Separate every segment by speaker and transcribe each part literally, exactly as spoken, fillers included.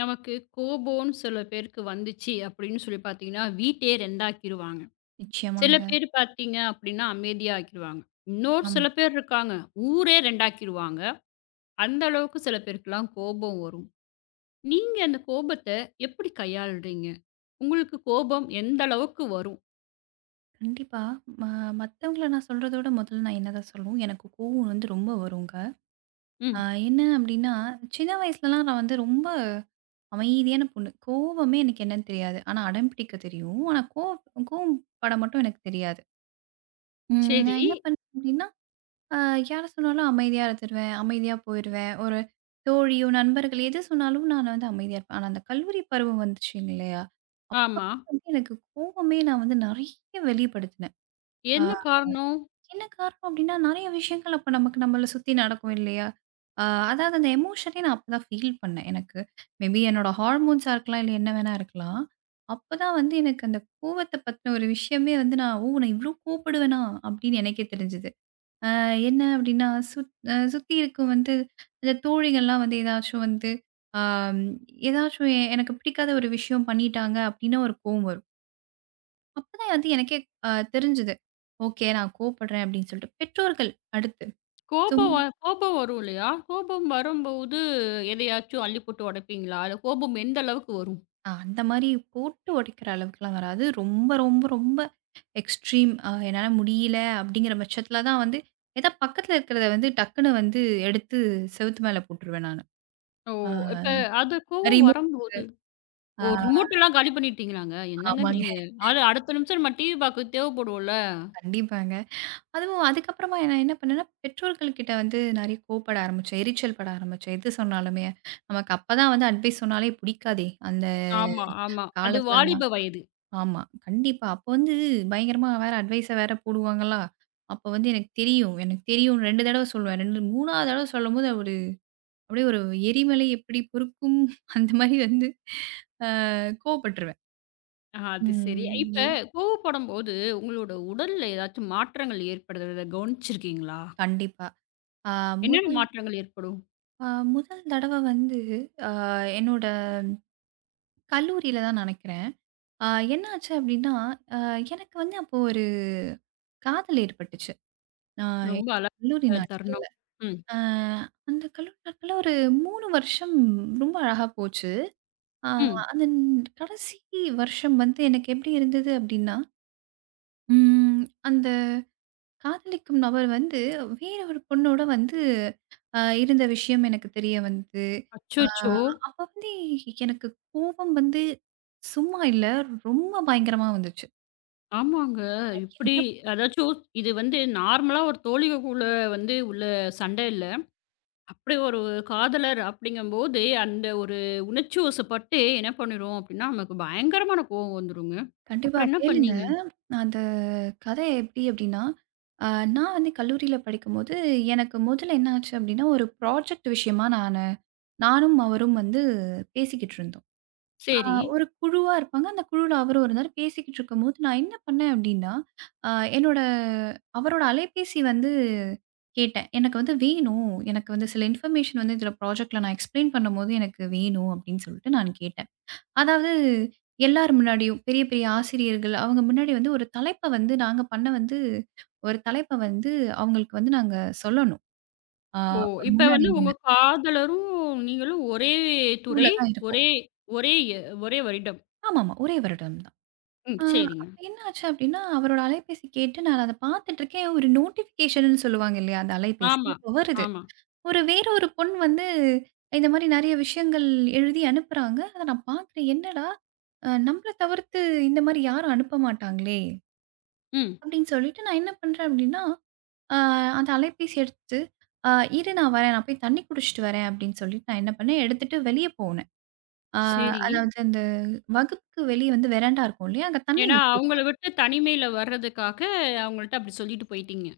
Speaker 1: நமக்கு கோபம்னு சில பேருக்கு வந்துச்சு அப்படின்னு சொல்லி பார்த்தீங்கன்னா, வீட்டையே இரண்டு ஆக்கிருவாங்க. சில
Speaker 2: நிச்சயமாங்க.
Speaker 1: பேர் பார்த்தீங்க அப்படின்னா, அமைதியா ஆக்கிருவாங்க. இன்னொரு
Speaker 2: ஆமா.
Speaker 1: சில பேர் இருக்காங்க, ஊரே இரண்டு ஆக்கிருவாங்க. அந்த அளவுக்கு சில பேருக்குலாம் கோபம் வரும். நீங்க அந்த கோபத்த எப்படி கையாளுறீங்க? உங்களுக்கு கோபம் எந்த அளவுக்கு வரும்?
Speaker 2: கண்டிப்பா. ம மத்தவங்கள நான் சொல்றத விட முதல்ல நான் என்னதான் சொல்லணும், எனக்கு கோவம் வந்து ரொம்ப வருங்க. அ
Speaker 1: ம்.
Speaker 2: என்ன அப்டின்னா, சின்ன வயசுலலாம் நான் வந்து ரொம்ப அமைதியான பொண்ணு. கோவமே எனக்கு என்னன்னு தெரியாது. ஆனா அடம் பிடிக்க தெரியும். ஆனா கோவ் கோவப்பட மட்டும் எனக்கு தெரியாது. ம்
Speaker 1: சரி.
Speaker 2: நான் என்ன பண்ணேன் அப்டின்னா, அ யார சொன்னாலும் அமைதியா இருந்துருவேன். அமைதியா போயிருவேன். ஒரு தோழியோ, நண்பர்கள் எது சொன்னாலும் நான் வந்து அமைதியா இருப்பேன். ஆனா அந்த கல்லூரி பருவம் வந்துச்சு இல்லையா? அப்ப
Speaker 1: ஆமா.
Speaker 2: வந்து எனக்கு கோவமே நான் வந்து நெறைய வெளிப்படுத்தினேன். அ
Speaker 1: என்ன காரணம்?
Speaker 2: என்ன காரணம் அப்டின்னா, நெறைய விஷயங்கள் அப்ப நமக்கு நம்மள சுத்தி நடக்கும் இல்லையா? அ அதாவது அந்த எமோஷனே நான் அப்பதான் ஃபீல் பண்ணேன் எனக்கு. மேபி என்னோட ஹார்மோன்ஸா இருக்கலாம், இல்ல என்ன வேணா இருக்கலாம். அப்பதான் வந்து எனக்கு அந்த கோவத்த பத்தின ஒரு விஷயமே வந்து நான், "ஓ! நான் இவ்ளோ கோவப்படுவேனா?" அப்டின்னு எனக்கே தெரிஞ்சது. அ என்ன அப்டின்னா, சுத் அ சுத்தி இருக்கும் வந்து இந்த தோழிகள்லாம் வந்து ஏதாச்சும் வந்து, ஆ ஏதாச்சும் எ எனக்கு பிடிக்காத ஒரு விஷயம் பண்ணிட்டாங்க அப்டின்னா ஒரு கோவம் வரும். அப்பதான் வந்து எனக்கே அ தெரிஞ்சது. ஓகே நான் கோவப்படுறேன் அப்படின்னு சொல்லிட்டு. பெற்றோர்கள் அடுத்து. சும்
Speaker 1: கோபம் வ
Speaker 2: ம்.
Speaker 1: கோபம் வரும் இல்லையா? கோபம் வரும்போது எதையாச்சும் அள்ளி போட்டு உடைப்பீங்களா? இல்ல கோபம் எந்த அளவுக்கு வரும்?
Speaker 2: அ அந்த மாரி போட்டு உடைக்கிற அளவுக்குலாம் வராது. ரொம்ப, ரொம்ப, ரொம்ப எக்ஸ்ட்ரீம் அ என்னால முடியல அப்படிங்கிற பட்சத்தில தான் வந்து ஏதா பக்கத்தில இருக்கிறத வந்து டக்குன்னு வந்து எடுத்து செவுத்து மேல போட்டுருவேன் நானு.
Speaker 1: ஓ!
Speaker 2: ஆ
Speaker 1: இப்ப அது கோபம்
Speaker 2: ரிமூவ்
Speaker 1: வரம்.
Speaker 2: ஆ
Speaker 1: ஓ! ரிமோட்டெல்லாம் காலி பண்ணிட்டீங்களாங்க? என்னங்க
Speaker 2: ஆமாங்க.
Speaker 1: நீங்க? ஆளு அடுத்த நிமிஷம் நம்ம டிவி பார்க்க தேவைப்படும்ல.
Speaker 2: கண்டிப்பாங்க. அதுவும் அதுக்கப்புறமா நான் என்ன பண்ணேன்னா, பெற்றோர்கள்கிட்ட வந்து நெறைய கோவப்பட ஆரம்பிச்சேன். எரிச்சல் பட ஆரம்பிச்சேன். எது சொன்னாலுமே. நமக்கு அப்பதான் வந்து அட்வைஸ் சொன்னாலே பிடிக்காதே! அந்த
Speaker 1: ஆமா, ஆமா. அது
Speaker 2: காலத்துலலாம்.
Speaker 1: வாலிப வயது.
Speaker 2: ஆமா. கண்டிப்பா. அப்போ வந்து பயங்கரமா வேற அட்வைஸ வேற போடுவாங்களா! அப்போ வந்து எனக்கு தெரியும். எனக்கு தெரியும். ரெண்டு தடவ சொல்லுவேன். ரெண்டு மூணாவது தடவ சொல்லும்போது ஒரு அப்படியே ஒரு எரிமலை எப்படி பொறுக்கும் அந்த மாரி வந்து அ கோவப்பட்டுருவேன்.
Speaker 1: ஆ அது சரி.
Speaker 2: ம்.
Speaker 1: இப்ப
Speaker 2: ஏ
Speaker 1: கோவப்படும்போது உங்களோட உடல்ல ஏதாச்சும் மாற்றங்கள் ஏற்படுறத கவனிச்சிருக்கீங்களா?
Speaker 2: கண்டிப்பா. ஆ
Speaker 1: என்னென்ன
Speaker 2: முதல்
Speaker 1: மாற்றங்கள் ஏற்படும்?
Speaker 2: அ முதல் தடவ வந்து, அ என்னோட கல்லூரியில தான் நினைக்கிறேன். அ என்னாச்சு அப்டின்னா, அ எனக்கு வந்து அப்போ ஒரு காதல் ஏற்பட்டுச்சு. நான் என்
Speaker 1: ரொம்ப
Speaker 2: கல்லூரி
Speaker 1: அழகா
Speaker 2: நாட்கள்ல.
Speaker 1: தருணம். ம்,
Speaker 2: அ அந்த கல்லூரி நாட்கள்ல ஒரு மூணு வருஷம் ரொம்ப அழகா போச்சு. அ
Speaker 1: ம்.
Speaker 2: அந்த ந- கடைசி வருஷம் வந்து எனக்கு எப்டி இருந்தது அப்டின்னா, ம் அந்த காதலிக்கும் நபர் வந்து வேற ஒரு பொண்ணோட வந்து அ இருந்த விஷயம் எனக்கு தெரிய வந்து, அ
Speaker 1: அச்சச்சோ!
Speaker 2: அப்ப வந்து எனக்கு கோபம் வந்து சும்மா இல்ல, ரொம்ப பயங்கரமா வந்துச்சு.
Speaker 1: ஆமாங்க.
Speaker 2: ஆனா
Speaker 1: இப்படி
Speaker 2: என்ன
Speaker 1: அதாச்சும் இது வந்து நார்மலா ஒரு தோழிகக்குள்ள வந்து உள்ள சண்டை இல்ல. அப்படி ஒரு காதலர் அப்படிங்கும்போது, அந்த ஒரு உணர்ச்சி வசப்பட்டு என்ன பண்ணிரும் அப்படின்னா, நமக்கு பயங்கரமான கோவம் வந்துருங்க.
Speaker 2: கண்டிப்பா
Speaker 1: அப்புறம் என்ன
Speaker 2: கேளுங்க.
Speaker 1: பண்ணீங்க?
Speaker 2: நான் அந்த கதை எப்டி அப்டின்னா, அ நான் வந்து கல்லூரியில படிக்கும்போது, எனக்கு முதல்ல என்ன ஆச்சு அப்டின்னா, ஒரு ப்ராஜெக்ட் விஷயமா நானு நானும் அவரும் வந்து பேசிக்கிட்டு இருந்தோம். அ
Speaker 1: சரி.
Speaker 2: ஒரு குழுவா இருப்பாங்க. அந்த குழுவுல அவரும் இருந்தாரு. பேசிக்கிட்டு இருக்கும்போது நான் என்ன பண்ணேன் அப்டின்னா, அ என்னோட அவரோட அலைபேசி வந்து கேட்டேன். "எனக்கு வந்து வேணும். எனக்கு வந்து சில இன்ஃபர்மேஷன் வந்து இதில ப்ராஜெக்ட்ல நான் எக்ஸ்ப்ளைன் பண்ணும்போது எனக்கு வேணும்" அப்டின்னு சொல்லிட்டு நான் கேட்டேன். அதாவது எல்லார் முன்னாடியும் பெரிய பெரிய ஆசிரியர்கள் அவங்க முன்னாடி வந்து ஒரு தலைப்ப வந்து நாங்க பண்ண வந்து ஒரு தலைப்ப வந்து அவங்களுக்கு வந்து நாங்க சொல்லணும். ஆ
Speaker 1: ஓ!
Speaker 2: ஒரு
Speaker 1: இப்ப
Speaker 2: முன்னாடி
Speaker 1: வந்து உங்க
Speaker 2: நின்னு
Speaker 1: காதலரும், நீங்களும் ஒரே
Speaker 2: ரூல்ல
Speaker 1: துறை,
Speaker 2: தான் இருக்கும்.
Speaker 1: ஒரே ஒரே எ ஒரே வருடம்.
Speaker 2: ஆமாமா. ஒரே வருடம் தான்.
Speaker 1: ம்.
Speaker 2: ஆ
Speaker 1: சரிங்க.
Speaker 2: அப்ப என்ன ஆச்சு அப்டின்னா, அவரோட அலைபேசி கேட்டு நான் அத பார்த்துட்டு இருக்கேன். ஒரு நோட்டிஃபிகேஷன்னு சொல்லுவாங்க இல்லையா? அந்த அலைபேசி
Speaker 1: ஆமா,
Speaker 2: அப்ப வருது.
Speaker 1: ஆமா.
Speaker 2: ஒரு வேற ஒரு பொண் வந்து இந்த மாரி நெறைய விஷயங்கள் எழுதி அனுப்புறாங்க. அத நான் பார்க்குறேன். என்னடா! அ நம்மள தவிர்த்து இந்த மாரி யாரும் அனுப்ப மாட்டாங்களே!
Speaker 1: ம்.
Speaker 2: அப்படின்னு சொல்லிட்டு நான் என்ன பண்றேன் அப்படின்னா, அ அந்த அலைபேசி எடுத்து, அ "இரு நான் வரேன். நான் போய் தண்ணீ குடிச்சிட்டு வரேன்." அப்படின்னு சொல்லிட்டு நான் என்ன பண்ணேன், எடுத்துட்டு வெளிய போனேன். அ
Speaker 1: சரி.
Speaker 2: அதாவது அந்த வகுப்புக்கு வெளிய வந்து வெராண்டா இருக்கும் இல்லையா? அங்க தண்ணீ
Speaker 1: ஏன்னா, அவங்கள
Speaker 2: வச்சிருக்கும்.
Speaker 1: விட்டு தனிமையில வர்றதுக்காக, அவங்கள்ட்ட அப்படி சொல்லிட்டு போயிட்டீங்க.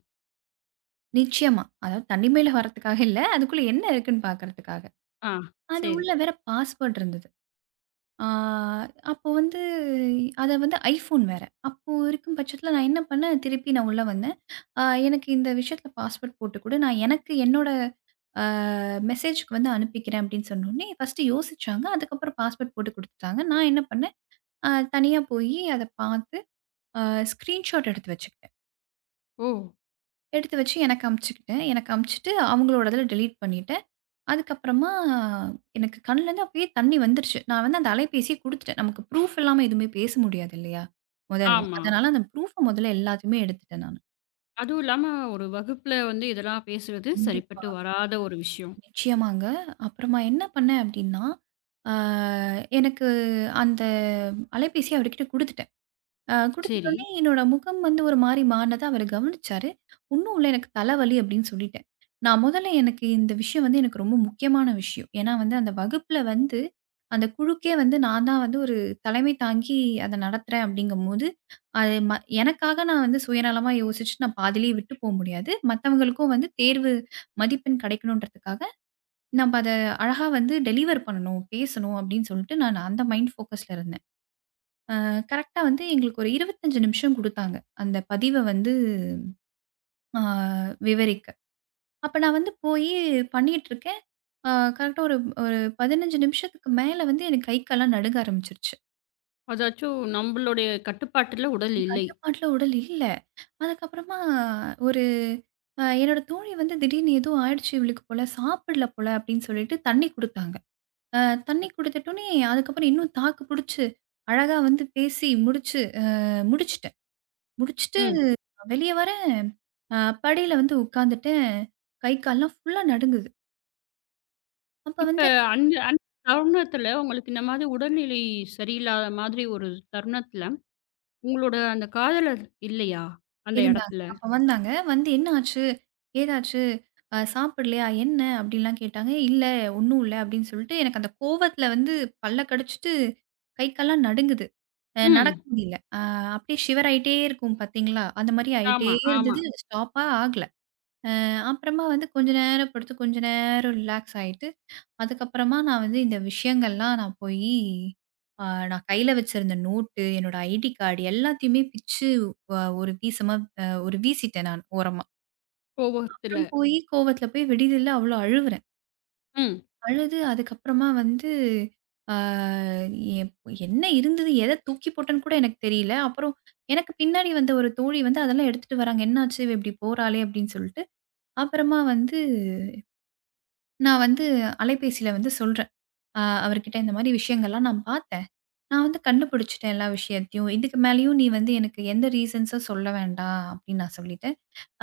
Speaker 2: நிச்சயமா. அதாவது தண்ணீ மேல வரத்துக்காக இல்ல. அதுக்குள்ள என்ன இருக்குன்னு பார்க்கறதுக்காக.
Speaker 1: ஆ,
Speaker 2: அது
Speaker 1: சரி.
Speaker 2: உள்ள வேற பாஸ்வேர்ட் இருந்தது. ஆ அப்போ வந்து அத வந்து ஐஃபோன் வேற. அப்போ இருக்கும் பட்சத்தில நான் என்ன பண்ணேன், திருப்பி நான் உள்ள வந்தேன். அ எனக்கு இந்த விஷயத்தில பாஸ்வேர்ட் போட்டு குடு. நான் எனக்கு என்னோட மெசேஜ்க்கு வந்து அனுப்பிக்கிறேன் அப்படின்னு சொன்னோனே, ஃபர்ஸ்ட்டு யோசிச்சாங்க. அதுக்கப்புறம் பாஸ்போர்ட் போட்டு குடுத்துட்டாங்க. நான் என்ன பண்ணேன், அ தனியா போயி அத பார்த்து அ ஸ்க்ரீன்ஷாட் எடுத்து வச்சுக்கிட்டேன்.
Speaker 1: ஓ!
Speaker 2: எடுத்து வச்சு எனக்கு அனுப்பிச்சுக்கிட்டேன். எனக்கு அனுப்பிச்சுட்டு அவங்களோட இதில டெலீட் பண்ணிட்டேன். அதுக்கப்புறமா எனக்கு கண்லேருந்து அப்படியே தண்ணி வந்துருச்சு. நான் வந்து அந்த அலைபேசிய குடுத்துட்டேன். நமக்கு ப்ரூஃப் இல்லாம எதுவுமே பேச முடியாது இல்லையா? முதல்ல.
Speaker 1: ஆமா.
Speaker 2: அதனால அந்த ப்ரூஃப முதல்ல எல்லாத்தையுமே எடுத்துட்டேன் நானு.
Speaker 1: அதுவும் இல்லாம ஒரு வகுப்புல வந்து இதெல்லாம் பேசுறது
Speaker 2: கண்டிப்பா.
Speaker 1: சரிப்பட்டு வராத ஒரு விஷயம்.
Speaker 2: நிச்சயமாங்க. அப்புறமா என்ன பண்ணேன் அப்படின்னா, ஆ எனக்கு அந்த அலைபேசிய அவருகிட்ட குடுத்துட்டேன். அ
Speaker 1: சரி.
Speaker 2: குடுத்துட்டோனே என்னோட முகம் வந்து ஒரு மாரி மாறுனத அவரு கவனிச்சாரு. ஒண்ணும் இல்ல எனக்கு தலைவலி அப்படின்னு சொல்லிட்டேன். நான் முதல்ல எனக்கு இந்த விஷயம் வந்து எனக்கு ரொம்ப முக்கியமான விஷயம். ஏன்னா வந்து அந்த வகுப்புல வந்து அந்த குழுக்கே வந்து நான் தான் வந்து ஒரு தலைமை தாங்கி அத நடத்துறேன் அப்படிங்கும்போது, அது ம எனக்காக நான் வந்து சுயநலமா யோசிச்சு நான் பாதியிலேயே விட்டு போ முடியாது. மத்தவங்களுக்கும் வந்து தேர்வு மதிப்பெண் கிடைக்கணுன்றதுக்காக நம்ம அத அழகா வந்து டெலிவர் பண்ணணும், பேசணும் அப்படின்னு சொல்லிட்டு நான் அந்த மைண்ட் ஃபோக்கஸ்ல இருந்தேன். அ கரெக்ட்டா வந்து எங்களுக்கு ஒரு இருபத்தைஞ்சு நிமிஷம் குடுத்தாங்க. அந்த பதிவ வந்து அ விவரிக்க. அப்ப நான் வந்து போயி பண்ணிட்டு இருக்கேன். அ கரெக்ட்டா ஒரு ஒரு பதினஞ்சு நிமிஷத்துக்கு மேல வந்து எனக்கு கை, கால்லாம் நடுங்க ஆரம்பிச்சுருச்சு.
Speaker 1: அதாச்சும் நம்பளுடைய கட்டுப்பாட்டுல உடல் இல்லை.
Speaker 2: கட்டுப்பாட்டுல உடல் இல்ல. அதுக்கப்புறமா ஒரு அ என்னோட தோழி வந்து திடீர்னு ஏதோ ஆயிடுச்சு இவளுக்கு போல, சாப்பிடல போல அப்படின்னு சொல்லிட்டு தண்ணி குடுத்தாங்க. அ தண்ணி குடுத்துட்டோனே, அதுக்கப்புறம் இன்னும் தாக்கு புடிச்சு, அழகா வந்து பேசி முடிச்சு அ முடிச்சுட்டேன். முடிச்சுட்டு
Speaker 1: ம்.
Speaker 2: வெளிய வரேன், அ படியில வந்து உட்காந்துட்டேன். கை கால்லாம் ஃபுல்லா நடுங்குது. அப்ப
Speaker 1: இப்ப
Speaker 2: வந்து
Speaker 1: அந்த அந்த தருணத்துல உங்களுக்கு இந்த மாதிரி உடல்நிலை சரியில்லாத மாதிரி ஒரு தருணத்துல, உங்களோட அந்த காதலர் இல்லையா? அந்த
Speaker 2: இருந்தாங்க.
Speaker 1: இடத்துல.
Speaker 2: அப்ப வந்தாங்க. வந்து "என்ன ஆச்சு? ஏதாச்சு? அ சாப்பிடலையா? என்ன?" அப்படின்லாம் கேட்டாங்க. "இல்ல, ஒண்ணும் இல்ல" அப்படின்னு சொல்லிட்டு, எனக்கு அந்த கோவத்துல வந்து பல்ல கடிச்சுட்டு, கை கால்லாம் நடுங்குது. அ நடக்க
Speaker 1: ம்.
Speaker 2: முடியல. அ அப்படியே ஷிவர் ஆயிட்டே இருக்கும் பாத்தீங்களா? அந்த மாரி ஆயிட்டே
Speaker 1: ஆமா, ஆமா.
Speaker 2: இருந்தது. ஸ்டாப்பா ஆகல. அப்புறமா வந்து கொஞ்ச நேரம் படுத்து, கொஞ்ச நேரம் ரிலாக்ஸ் ஆயிட்டு, அதுக்கப்புறமா நான் வந்து இந்த விஷயங்கள்லாம் நான் போயி, அ நான் கையில வச்சிருந்த நோட்டு, என்னோட ஐடி கார்டு எல்லாத்தையுமே பிச்சு அ ஒரு வீசமா அ ஒரு வீசிட்டேன் நான் ஓரமா. அப்புறம்
Speaker 1: கோபத்துல.
Speaker 2: போயி கோவத்துல போய் விடுதில அவ்ளோ அழுவுறேன்.
Speaker 1: ம்.
Speaker 2: அழுது அதுக்கப்புறமா வந்து அ எப் என்ன இருந்தது? எத தூக்கி போட்டேன்னு கூட எனக்கு தெரியல. அப்புறம் எனக்கு பின்னாடி வந்த ஒரு தோழி வந்து அதெல்லாம் எடுத்துட்டு வராங்க. "என்னாச்சு? இவ இப்படி போறாளே!" அப்படின்னு சொல்லிட்டு, அப்புறமா வந்து நான் வந்து அலைபேசியில வந்து சொல்றேன். அ அவர்கிட்ட இந்த மாரி விஷயங்கள்லாம் நான் பார்த்தேன். நான் வந்து கண்டுபிடிச்சுட்டேன் எல்லா விஷயத்தையும். இதுக்கு மேலயும் நீ வந்து எனக்கு எந்த ரீசன்ஸும் சொல்ல வேண்டாம் அப்படின்னு நான் சொல்லிட்டேன்.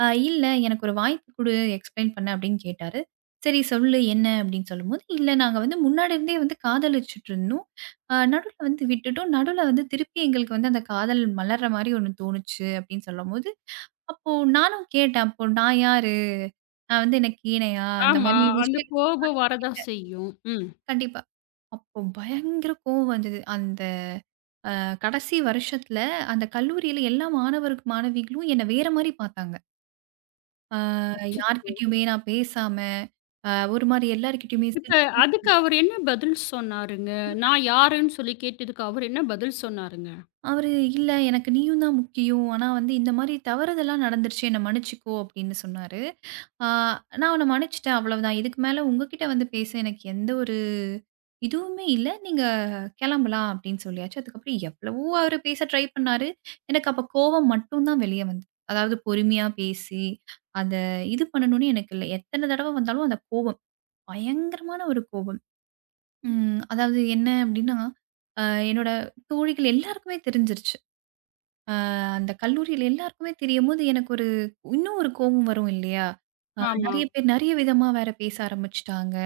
Speaker 2: அ இல்ல எனக்கு ஒரு வாய்ப்பு குடு எக்ஸ்பிளைன் பண்ண அப்படின்னு கேட்டாரு. சரி சொல்லு என்ன அப்படின்னு சொல்லும்போது, இல்ல நாங்க வந்து முன்னாடி இருந்தே வந்து காதலிச்சுட்டு இருந்தோம். அ நடுவுல வந்து விட்டுட்டோம். நடுவுல வந்து திருப்பி எங்களுக்கு வந்து அந்த காதல் மலர்ற மாரி ஒண்ணு தோணுச்சு அப்படின்னு சொல்லும்போது, அப்போ நானும் கேட்டேன். அப்போ நான் யாரு? நான் வந்து என்ன கீழையா? அந்த
Speaker 1: ஆமா.
Speaker 2: மாரி
Speaker 1: அந்த
Speaker 2: விஷயம்.
Speaker 1: கோபம் வரதா செய்யும். ம்.
Speaker 2: கண்டிப்பா. அப்போ பயங்கர கோவம் வந்தது. அந்த கடைசி வருஷத்துல, அந்த கல்லூரியில எல்லா மாணவருக்கு மாணவிகளும் என்ன வேற மாரி பார்த்தாங்க. அ
Speaker 1: அச்சச்சோ!
Speaker 2: யார்கிட்டயுமே நான் பேசாம, அ ஒரு மாரி எல்லார்கிட்டயுமே
Speaker 1: இப்ப அதுக்கு அவரு என்ன பதில் சொன்னாருங்க? நான் யாருன்னு சொல்லி கேட்டதுக்கு அவரு என்ன பதில் சொன்னாருங்க?
Speaker 2: அவரு, "இல்ல எனக்கு நீயும் தான் முக்கியம். ஆனா வந்து இந்த மாரி தவறுதெல்லாம் நடந்துருச்சு. என்ன மன்னிச்சுக்கோ" அப்படின்னு சொன்னாரு. ஆ நான் அவன மன்னிச்சுட்டேன் அவ்வளவுதான். இதுக்கு மேல உங்ககிட்ட வந்து பேச எனக்கு எந்த ஒரு இதுவுமே இல்ல. நீங்க கெளம்பலாம் அப்படின்னு சொல்லியாச்சு. அதுக்கப்புறம் எவ்வளவோ அவரு பேச ட்ரை பண்ணாரு. எனக்கு அப்ப கோவம் மட்டும் தான் வெளிய வந்தது. அதாவது பொறுமையா பேசி, அத இது பண்ணணும்னு எனக்கு இல்ல. எத்தன தடவ வந்தாலும் அந்த கோபம், பயங்கரமான ஒரு கோபம். ம் அதாவது என்ன அப்படின்னா, அ என்னோட தோழிகள் எல்லாருக்குமே தெரிஞ்சிருச்சு. அந்த கல்லூரியில எல்லாருக்குமே தெரியும்போது, எனக்கு ஒரு இன்னும் ஒரு கோபம் வரும் இல்லையா?
Speaker 1: ஆமா,
Speaker 2: நெறைய பேர் நெறைய விதமா வேற பேச ஆரம்பிச்சுட்டாங்க.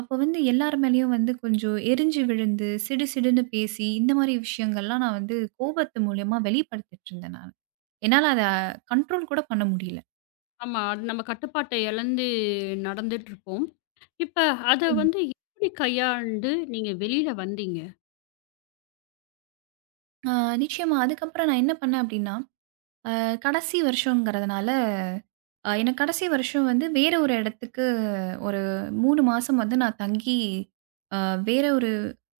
Speaker 2: அப்போ வந்து எல்லார் மேலயும் வந்து கொஞ்சம் எரிஞ்சு விழுந்து, சிடு சிடுன்னு பேசி, இந்த மாரி விஷயங்கள்லாம் நான் வந்து கோபத்து மூலியமா வெளிப்படுத்திட்டு இருந்தேன் நானு. என்னால அத கண்ட்ரோல் கூட பண்ண முடியல.
Speaker 1: ஆமா. அது நம்ம கட்டுப்பாட்ட இழந்து நடந்துட்டுருப்போம். இப்ப அத
Speaker 2: நிச்சயமா.
Speaker 1: வந்து எப்படி கையாண்டு நீங்க வெளியில வந்தீங்க?
Speaker 2: ஆ நிச்சயமா. அதுக்கப்புறம் நான் என்ன பண்ணேன் அப்டின்னா, அ கடைசி வருஷம்ங்கிறதுனால அ எனக்கு கடைசி வருஷம் வந்து வேற ஒரு இடத்துக்கு ஒரு மூணு மாசம் வந்து நான் தங்கி, அ வேற ஒரு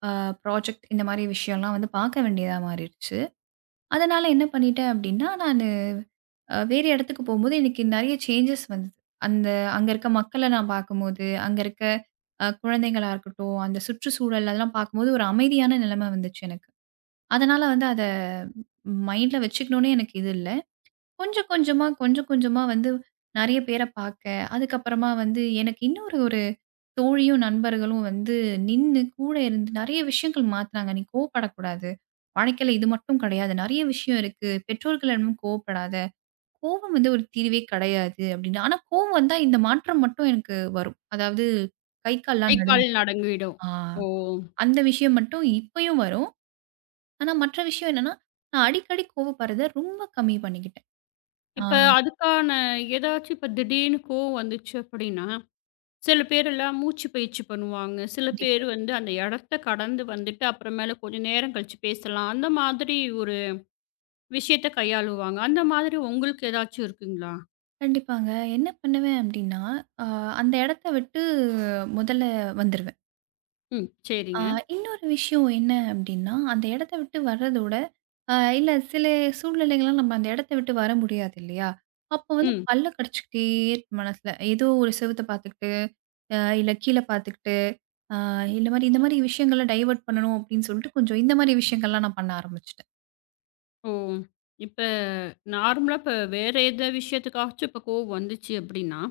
Speaker 2: அ ப்ராஜெக்ட் இந்த மாரி விஷயம்லாம் வந்து பார்க்க வேண்டியதா மாறிடுச்சு. அதனால என்ன பண்ணிட்டேன் அப்டின்னா, நானு அ வேற இடத்துக்கு போம்போது எனக்கு நெறைய சேஞ்சஸ் வந்தது. அந்த அங்க இருக்க மக்கள நான் பார்க்கும்போது, அங்க இருக்க அ குழந்தைகளா இருக்கட்டும், அந்த சுற்றுச்சூழல் அதெல்லாம் பார்க்கும்போது ஒரு அமைதியான நிலைமை வந்துச்சு எனக்கு. அதனால வந்து அத மைண்ட்ல வச்சுக்கணும்னு எனக்கு இது இல்ல. கொஞ்சம் கொஞ்சமா, கொஞ்சம் கொஞ்சமா வந்து நெறைய பேர பாக்க, அதுக்கப்புறமா வந்து எனக்கு இன்னொரு ஒரு தோழியும், நண்பர்களும் வந்து நின்னு கூட இருந்து நெறைய விஷயங்கள் மாத்துனாங்க. "நீ கோவப்படக்கூடாது. வாழ்க்கையில இது மட்டும் கிடையாது. நெறைய விஷயம் இருக்கு. பெற்றோர்களிடமும் கோவப்படாத. கோவம் வந்து ஒரு தீர்வே கிடையாது" அப்படின்னு. ஆனா கோவம் வந்தா இந்த மாற்றம் மட்டும் எனக்கு வரும். அதாவது கை
Speaker 1: கை,
Speaker 2: கால்லாம்
Speaker 1: கால்
Speaker 2: நடுங்கும்.
Speaker 1: நடுங்கிடும்.
Speaker 2: ஆ
Speaker 1: ஓ!
Speaker 2: அந்த விஷயம் மட்டும் இப்பயும் வரும். ஆனா மற்ற விஷயம் என்னன்னா, நான் அடிக்கடி கோவப்படுறத ரொம்ப கம்மி பண்ணிக்கிட்டேன். ஆ
Speaker 1: இப்ப அதுக்கான ஏதாச்சும் இப்ப திடீர்னு கோவம் வந்துச்சு அப்படின்னா, சில பேரெல்லாம் மூச்சு பயிற்சி பண்ணுவாங்க. சில
Speaker 2: கண்டிப்பா.
Speaker 1: பேர் வந்து அந்த இடத்த கடந்து வந்துட்டு அப்புறமேல கொஞ்சம் நேரம் கழிச்சு பேசலாம். அந்த மாதிரி ஒரு விஷயத்த கையாளுவாங்க. அந்த மாதிரி உங்களுக்கு ஏதாச்சும் இருக்குங்களா?
Speaker 2: கண்டிப்பாங்க. என்ன பண்ணுவேன் அப்டின்னா, அ அந்த இடத்த விட்டு முதல்ல வந்துருவேன்.
Speaker 1: ம்.
Speaker 2: அ
Speaker 1: சரிங்க.
Speaker 2: இன்னொரு விஷயம் என்ன அப்டின்னா, அந்த இடத்த விட்டு வர்றதோட, அ இல்ல சில சூழ்நிலைகள்லாம் நம்ம அந்த இடத்த விட்டு வர முடியாது இல்லையா? அப்போ வந்து
Speaker 1: ம்.
Speaker 2: பல்ல கடிச்சுக்கிட்டே இருக்கும் மனசுல. ஏதோ ஒரு செவுத்த பார்த்துக்கிட்டு, அ இல்ல கீழ பார்த்துக்கிட்டு, அ இந்த மாரி இந்த மாரி விஷயங்கள டைவர்ட் பண்ணணும் அப்டின்னு சொல்லிட்டு, கொஞ்சம் இந்த மாரி விஷயங்கள்லாம் நான் பண்ண ஆரம்பிச்சுட்டேன்.
Speaker 1: ஓ! இப்ப நார்மலா இப்ப வேற எந்த விஷயத்துக்காச்சும் இப்ப கோவம் வந்துச்சு அப்படின்னா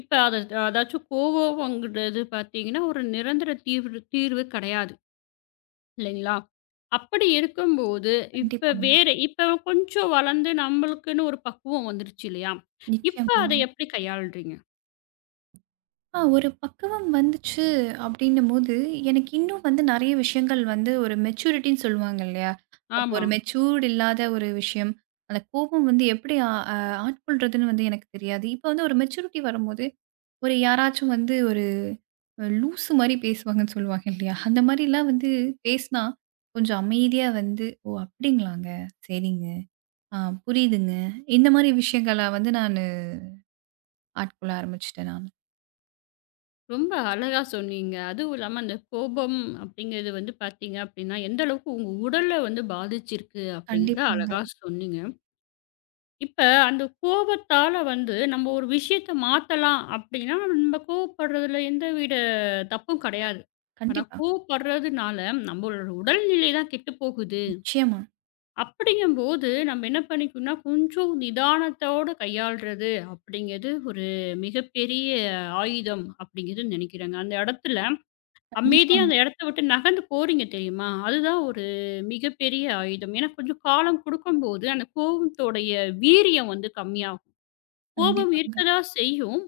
Speaker 1: இப்ப அத அதாச்சும் கோவம்ங்கிறது பார்த்தீங்கன்னா, ஒரு நிரந்தர தீர்வு தீர்வு கிடையாது. இல்லைங்களா? அப்படி இருக்கும்போது, இப்ப
Speaker 2: கண்டிப்பாங்க.
Speaker 1: வேற இப்ப கொஞ்சம் வளர்ந்து நம்மளுக்குன்னு ஒரு பக்குவம் வந்துருச்சு இல்லையா? இப்ப
Speaker 2: நிச்சயமாங்க.
Speaker 1: அத எப்படி கையாளுறீங்க?
Speaker 2: ஆ ஒரு பக்குவம் வந்துச்சு அப்படின்னும்போது, எனக்கு இன்னும் வந்து நெறைய விஷயங்கள் வந்து ஒரு மெச்சூரிட்டின்னு சொல்லுவாங்க இல்லையா? அப்போ
Speaker 1: ஆமா.
Speaker 2: ஒரு மெச்சூர்ட் இல்லாத ஒரு விஷயம். அந்த கோபம் வந்து எப்படி ஆ அ ஆட்கொள்றதுன்னு வந்து எனக்கு தெரியாது. இப்ப வந்து ஒரு மெச்சூரிட்டி வரும்போது, ஒரு யாராச்சும் வந்து ஒரு லூசு மாரி பேசுவாங்கன்னு சொல்லுவாங்க இல்லையா? அந்த மாரிலாம் வந்து பேசினா, கொஞ்சம் அமைதியா வந்து, "ஓ! அப்படிங்களாங்க. சரிங்க. ஆ புரியுதுங்க." இந்த மாரி விஷயங்கள வந்து நானு ஆட்கொள்ள ஆரம்பிச்சுட்டேன் நானு.
Speaker 1: ரொம்ப அழகா சொன்னீங்க. அதுவும் இல்லாம அந்த கோபம் அப்படிங்கிறது வந்து பார்த்தீங்க அப்படின்னா, எந்த அளவுக்கு உங்க உடல வந்து பாதிச்சிருக்கு அப்படிங்கிறத
Speaker 2: கண்டிப்பாங்க.
Speaker 1: அழகா சொன்னீங்க. இப்ப அந்த கோபத்தால வந்து நம்ம ஒரு விஷயத்த மாத்தலாம் அப்படின்னா, நம்ம கோவப்படுறதுல எந்தவித தப்பும் கிடையாது. ஆனா
Speaker 2: கண்டிப்பா.
Speaker 1: கோவப்படுறதுனால நம்மளோட உடல்நிலை தான் கெட்டு போகுது.
Speaker 2: நிச்சயமா.
Speaker 1: அப்படிங்கும்போது நம்ம என்ன பண்ணிக்கணும்னா, கொஞ்சம் நிதானத்தோட கையாள்றது அப்படிங்கிறது ஒரு மிகப்பெரிய ஆயுதம் அப்படிங்கிறது நினைக்கிறேங்க. அந்த இடத்துல அமைதியா
Speaker 2: கண்டிப்பாங்க,
Speaker 1: அந்த இடத்த விட்டு நகர்ந்து போறீங்க தெரியுமா? அதுதான் ஒரு மிகப்பெரிய ஆயுதம். ஏன்னா கொஞ்சம் காலம் குடுக்கும்போது அந்த கோவத்தோடைய வீரியம் வந்து கம்மியாகும். கோபம்
Speaker 2: கண்டிப்பாங்க.
Speaker 1: இருக்கதான் செய்யும்.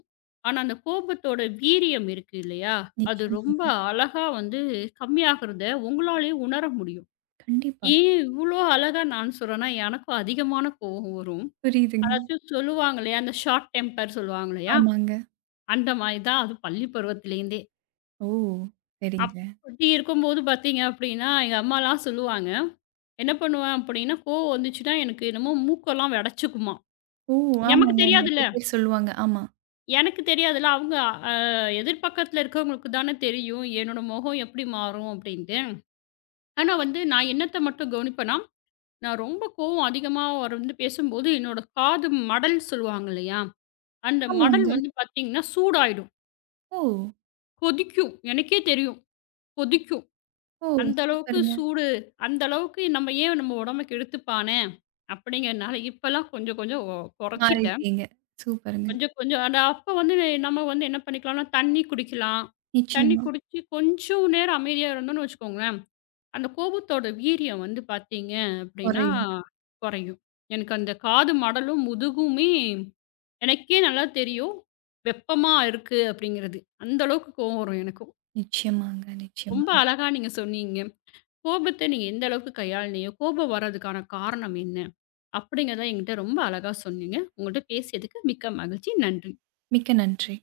Speaker 1: ஆனா, அந்த கோபத்தோட வீரியம் இருக்கு இல்லையா? அது ரொம்ப
Speaker 2: நிச்சயமாங்க.
Speaker 1: அழகா வந்து கம்மியாகுறத உங்களாலயே உணர முடியும்.
Speaker 2: கண்டிப்பா.
Speaker 1: ஏன் இவ்ளோ அழகா நான் சொல்றேன்னா, எனக்கும் அதிகமான கோவம் வரும்.
Speaker 2: புரியுதுங்க.
Speaker 1: அதாச்சும் சொல்லுவாங்க இல்லையா, அந்த ஷார்ட் டெம்பர் சொல்லுவாங்க இல்லையா?
Speaker 2: ஆமாங்க.
Speaker 1: அந்த மாரி தான் அது பள்ளி பருவத்திலேருந்தே.
Speaker 2: ஓ! சரிங்க.
Speaker 1: அப்படி இருக்கும்போது பார்த்தீங்க அப்படின்னா, எங்க அம்மாலாம் சொல்லுவாங்க. என்ன பண்ணுவேன் அப்படின்னா, கோவம் வந்துச்சுன்னா எனக்கு என்னமோ மூக்கெல்லாம் வெடச்சுக்குமாம்.
Speaker 2: ஓ!
Speaker 1: நமக்கு
Speaker 2: ஆமாங்க. நெறைய
Speaker 1: தெரியாதுல்ல.
Speaker 2: பேர் சொல்லுவாங்க. ஆமா.
Speaker 1: எனக்கு தெரியாதுல்ல. அவங்க அ எதிர்பக்கத்துல இருக்கவங்களுக்கு தானே தெரியும். என்னோட முகம் எப்படி மாறும் அப்படின்ட்டு. ஆனா வந்து நான் என்னத்த மட்டும் கவனிப்பேன்னா, நான் ரொம்ப கோவம் அதிகமா அவர் வந்து பேசும்போது, என்னோட காது மடல் சொல்லுவாங்க இல்லையா? அந்த மடல்
Speaker 2: ஆமாங்க.
Speaker 1: வந்து பார்த்தீங்கன்னா சூடாயிடும்.
Speaker 2: ஓ!
Speaker 1: கொதிக்கும். எனக்கே தெரியும். கொதிக்கும்.
Speaker 2: ஓ!
Speaker 1: அந்த அளவுக்கு
Speaker 2: சூப்பருங்க.
Speaker 1: சூடு. அந்த அளவுக்கு நம்ம ஏன் நம்ம உடம்ப கெடுத்துப்பானே அப்படிங்கிறனால இப்பலாம் கொஞ்சம் கொஞ்சம் ஒ குறைச்சிட்டேன்.
Speaker 2: மாறியிருக்கீங்க. சூப்பருங்க.
Speaker 1: கொஞ்சம் கொஞ்சம் அட அப்ப வந்து நெ- நம்ம வந்து என்ன பண்ணிக்கலாம்னா, தண்ணி குடிக்கலாம். தண்ணி
Speaker 2: நிச்சயமா.
Speaker 1: குடிச்சு கொஞ்சம் நேரம் அமைதியா இருந்தோம்னு வச்சுக்கோங்களேன், அந்த கோபத்தோட வீரியம் வந்து பார்த்தீங்க அப்படின்னா
Speaker 2: குறையும்.
Speaker 1: குறையும். எனக்கு அந்த காது மடலும், முதுகுமே எனக்கே நல்லா தெரியும். வெப்பமா இருக்கு அப்படிங்கிறது. அந்த அளவுக்கு கோவம் வரும் எனக்கும்.
Speaker 2: நிச்சயமாங்க, நிச்சயமா.
Speaker 1: ரொம்ப அழகா நீங்க சொன்னீங்க. கோபத்த நீங்க எந்த அளவுக்கு கையாளுனீங்க? கோபம் வர்றதுக்கான காரணம் என்ன? அப்படிங்கிறத என்கிட்ட ரொம்ப அழகா சொன்னீங்க. உங்கள்ட்ட பேசியதுக்கு மிக்க மகிழ்ச்சி. நன்றி.
Speaker 2: மிக்க நன்றி.